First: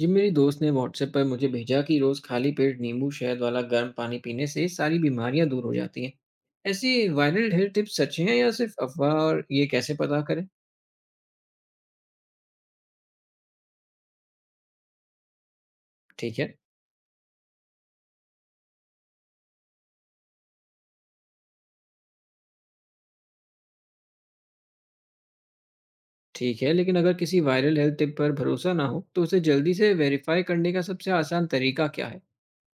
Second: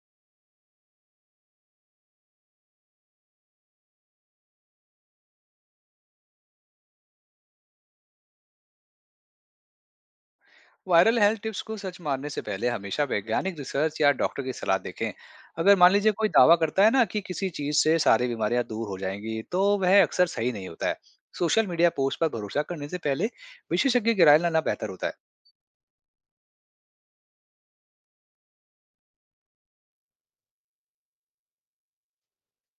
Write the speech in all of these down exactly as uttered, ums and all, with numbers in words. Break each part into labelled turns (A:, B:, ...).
A: जी, मेरी दोस्त ने व्हाट्सएप पर मुझे भेजा कि रोज खाली पेट नींबू शहद वाला गर्म पानी पीने से सारी बीमारियां दूर हो जाती हैं। ऐसी वायरल हेल्थ टिप्स सच हैं या सिर्फ अफवाह, और ये कैसे पता करें?
B: वायरल हेल्थ टिप्स को सच मानने से पहले हमेशा वैज्ञानिक रिसर्च या डॉक्टर की सलाह देखें। अगर मान लीजिए कोई
A: ठीक है।
B: दावा करता है ना कि किसी चीज से सारी बीमारियां दूर हो जाएंगी तो वह अक्सर सही नहीं होता है। सोशल मीडिया पोस्ट पर भरोसा करने से पहले विशेषज्ञ की राय लेना बेहतर होता है।
A: ठीक है, लेकिन अगर किसी वायरल हेल्थ टिप पर भरोसा ना हो तो उसे जल्दी से वेरीफाई करने का सबसे आसान तरीका क्या है?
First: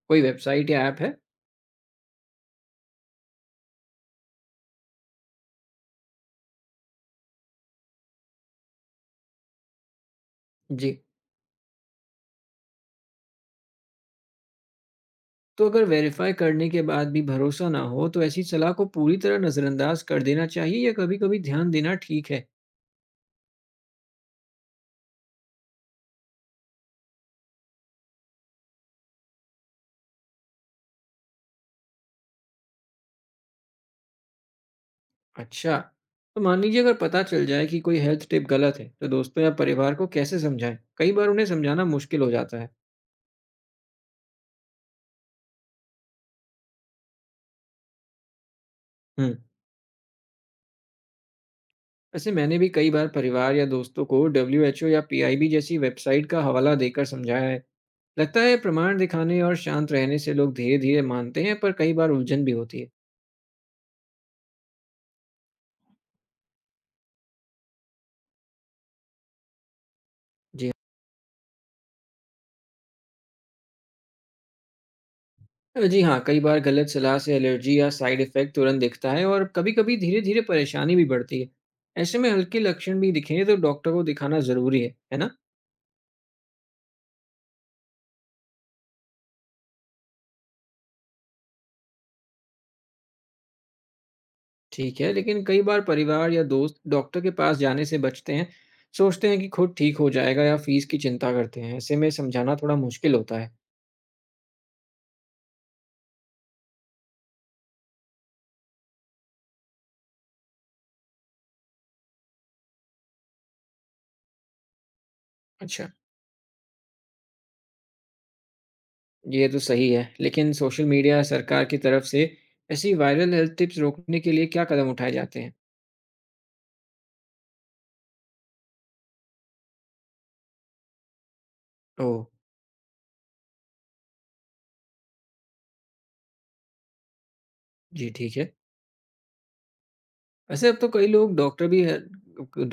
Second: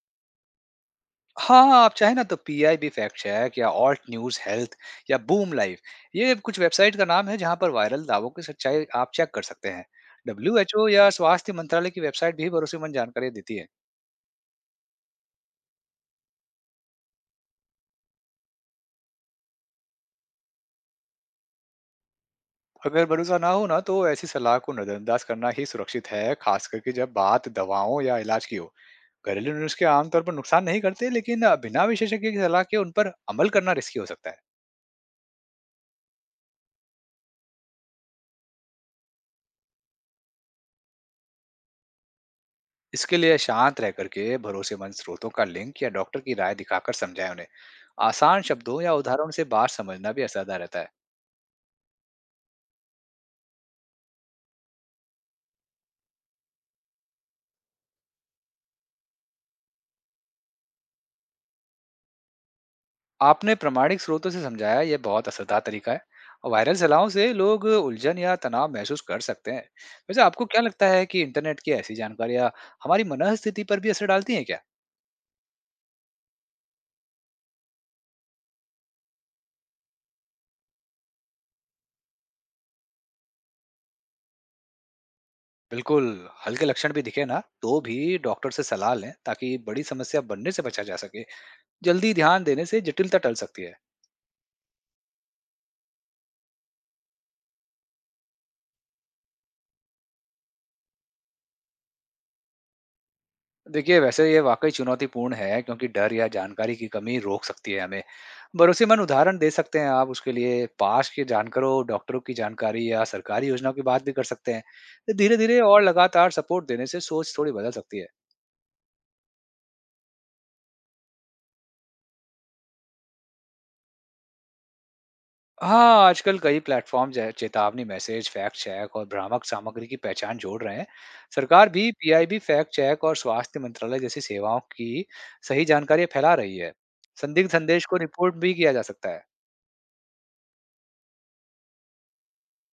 A: कोई वेबसाइट या ऐप है?
B: हाँ, आप चाहे ना तो P I B fact check या ऑल्ट न्यूज हेल्थ या बूम लाइफ, ये कुछ वेबसाइट का नाम है जहां पर वायरल दावों की सच्चाई आप चेक कर सकते हैं। डब्ल्यू एच ओ
A: जी।
B: या स्वास्थ्य मंत्रालय की वेबसाइट भी भरोसेमंद जानकारी देती है।
A: तो अगर वेरीफाई करने के बाद भी भरोसा ना हो तो ऐसी सलाह को पूरी तरह नज़रअंदाज कर देना चाहिए या कभी कभी ध्यान देना ठीक है?
B: अगर भरोसा ना हो ना तो ऐसी सलाह को नजरअंदाज करना ही सुरक्षित है, खास करके जब बात दवाओं या इलाज की हो। घरेलू नुस्खे आमतौर पर नुकसान नहीं करते, लेकिन बिना विशेषज्ञ की सलाह के उन पर अमल करना रिस्की हो सकता है।
A: अच्छा, तो मान लीजिए अगर पता चल जाए कि कोई हेल्थ टिप गलत है, तो दोस्तों या परिवार को कैसे समझाएं? कई बार उन्हें समझाना मुश्किल हो जाता है।
B: इसके लिए शांत रह करके भरोसेमंद स्रोतों का लिंक या डॉक्टर की राय दिखाकर समझाएं उन्हें। आसान शब्दों या उदाहरण
A: हुँ।
B: से बात समझना भी असरदार रहता है।
A: वैसे मैंने भी कई बार परिवार या दोस्तों को डब्ल्यू एच ओ या पी आई बी जैसी वेबसाइट का हवाला देकर समझाया है। लगता है प्रमाण दिखाने और शांत रहने से लोग धीरे-धीरे मानते हैं, पर कई बार उलझन भी होती है।
B: आपने प्रमाणिक स्रोतों से समझाया, यह बहुत असरदार तरीका है। और वायरल सलाहों से लोग उलझन या तनाव महसूस कर सकते हैं। वैसे आपको क्या
A: जी हाँ।
B: लगता है कि इंटरनेट की ऐसी जानकारियाँ हमारी मनःस्थिति पर भी असर डालती हैं क्या?
A: अ, जी हाँ, कई बार गलत सलाह से एलर्जी या साइड इफ़ेक्ट तुरंत दिखता है और कभी-कभी धीरे-धीरे परेशानी भी बढ़ती है। ऐसे में हल्के लक्षण भी दिखें तो डॉक्टर को दिखाना ज़रूरी है, है ना?
B: बिल्कुल। हल्के लक्षण भी दिखे ना तो भी डॉक्टर से सलाह लें ताकि बड़ी समस्या बनने से बचा जा सके। जल्दी ध्यान देने से जटिलता टल सकती है।
A: ठीक है, लेकिन कई बार परिवार या दोस्त डॉक्टर के पास जाने से बचते हैं, सोचते हैं कि खुद ठीक हो जाएगा या फीस की चिंता करते हैं। ऐसे में समझाना थोड़ा मुश्किल होता है।
B: देखिए, वैसे ये वाक़ई चुनौतीपूर्ण है क्योंकि डर या जानकारी की कमी रोक सकती है हमें। भरोसेमंद उदाहरण दे सकते हैं आप उसके लिए, पास के जानकारों, डॉक्टरों की जानकारी या सरकारी योजनाओं की बात भी कर सकते हैं। तो धीरे-धीरे और
A: अच्छा।
B: लगातार सपोर्ट देने से सोच थोड़ी बदल सकती है।
A: ये तो सही है, लेकिन सोशल मीडिया या सरकार की तरफ से ऐसी वायरल हेल्थ टिप्स रोकने के लिए क्या कदम उठाए जाते हैं?
B: हाँ, आजकल कई प्लेटफ़ॉर्म जो है चेतावनी मैसेज, फैक्ट चेक और भ्रामक सामग्री की पहचान जोड़ रहे हैं। सरकार भी
A: oh,
B: P I B fact check और स्वास्थ्य मंत्रालय जैसी सेवाओं की सही जानकारी फैला रही है। संदिग्ध संदेश को
A: जी
B: रिपोर्ट
A: ठीक है।
B: भी किया जा सकता है।
A: वैसे अब तो कई लोग डॉक्टर भी है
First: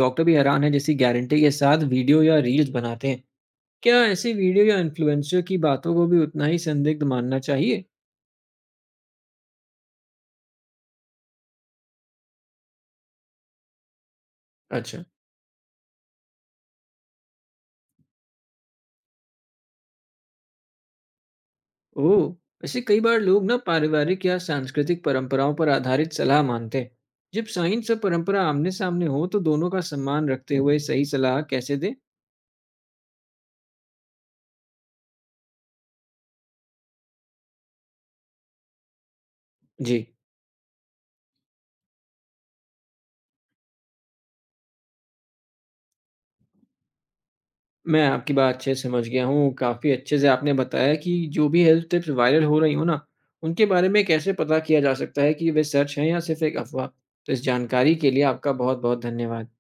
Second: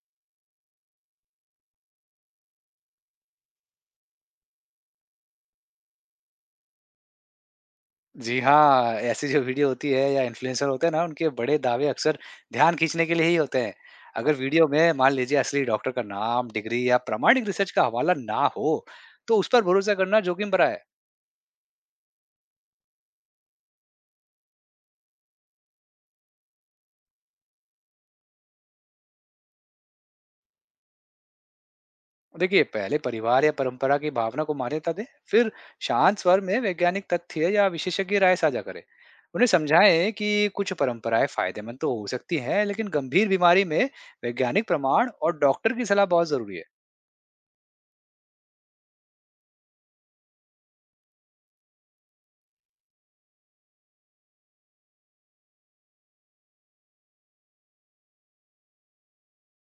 A: डॉक्टर भी हैरान हैं जैसी गारंटी के साथ वीडियो या रील्स बनाते हैं। क्या ऐसी वीडियो या इन्फ्लुएंसर की बातों को भी उतना ही संदिग्ध मानना चाहिए?
B: जी हाँ, ऐसी जो वीडियो होती है या इन्फ्लुएंसर होते हैं ना, उनके बड़े दावे अक्सर ध्यान खींचने के लिए ही होते हैं। अगर वीडियो में
A: अच्छा।
B: मान लीजिए असली डॉक्टर का नाम, डिग्री या प्रामाणिक रिसर्च का हवाला ना हो, तो उस पर भरोसा करना जोखिम भरा है।
A: ओह! वैसे कई बार लोग ना पारिवारिक या सांस्कृतिक परंपराओं पर आधारित सलाह मानते हैं। जब साइंस और परंपरा आमने-सामने हो तो दोनों का सम्मान रखते हुए सही सलाह कैसे दें?
B: देखिए, पहले परिवार या परंपरा की भावना को मान्यता दें, फिर शांत स्वर में वैज्ञानिक तथ्य या विशेषज्ञ राय साझा करें। उन्हें
A: जी,
B: समझाएं कि कुछ परंपराएं फायदेमंद तो हो सकती हैं, लेकिन गंभीर बीमारी में वैज्ञानिक प्रमाण और डॉक्टर की सलाह बहुत ज़रूरी है।
A: मैं आपकी बात अच्छे से समझ गया हूँ। काफ़ी अच्छे से आपने बताया कि जो भी हेल्थ टिप्स वायरल हो रही हो ना, उनके बारे में कैसे पता किया जा सकता है कि वे सच हैं या सिर्फ एक अफ़वाह। तो इस जानकारी के लिए आपका बहुत-बहुत धन्यवाद।